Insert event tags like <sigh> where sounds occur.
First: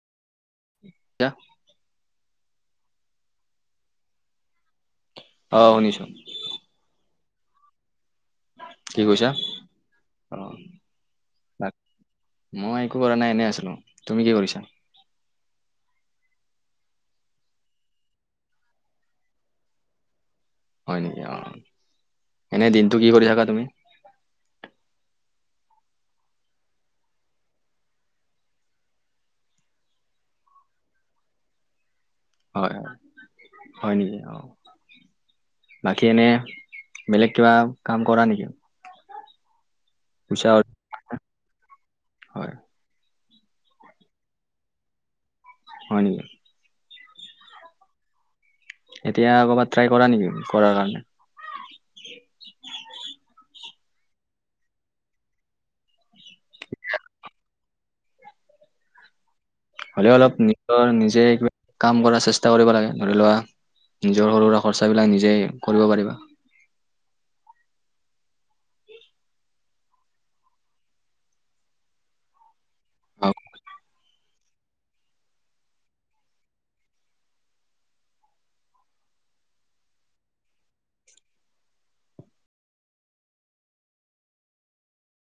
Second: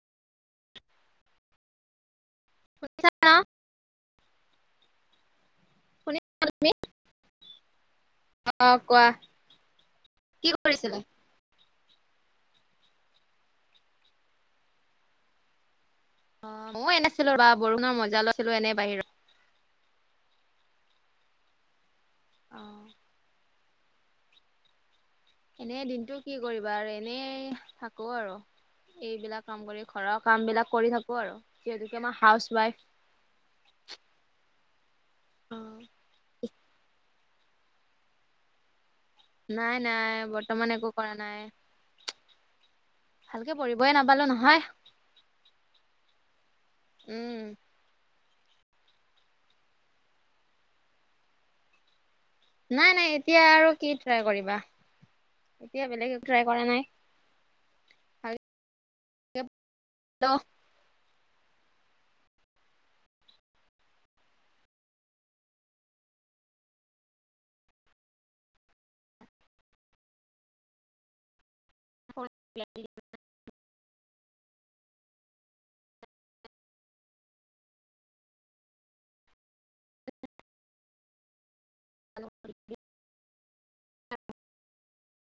<unintelligible> <unintelligible> অ', শুনিছোঁ। শুনিছা তুমি অ কি কোৱা কৈছা কি অ', কৰিছিলা? মই একো কৰা নাই এনে আছিলোঁ, তুমি কি কৰিছা? অ', মই এনে আছিলোঁ ৰবা বৰষুণৰ মজা লৈ আছিলোঁ এনে বাহিৰত হয় নেকি অ', এনে দিনটো কি কৰি থাকা তুমি? এনে দিনটো কি কৰিবা আৰু এনেই থাকো আৰু। এইবিলাক কাম কৰি ঘৰৰ কাম বিলাক কৰি থাকো আৰু যিহেতুকে মই হাউচ হয় হয় ৱাইফ। হয়, নেকি অ', বাকী এনে বেলেগ কিবা কাম কৰা নেকি? নাই - নাই, পইচা বৰ্তমান একো কৰা নাই, হয় ভালকে পঢ়িবই নাপালো নহয়। হয় নেকি? উম, এতিয়া কবাত ট্ৰাই কৰা নিকি পঢ়াৰ কাৰণে? নাই, নাই এতিয়া আৰু কি ট্ৰাই কৰিবা, এতিয়া বেলেগ ট্ৰাই কৰা নাই। <unintelligible> হ'লেও অলপ নিজৰ নিজে কাম কৰা চেষ্টা কৰিব লাগে ধৰি লোৱা নিজৰ সৰু সুৰা খৰচাবিলাক নিজেই কৰিব পাৰিবা। <inaudible> অ', <inaudible>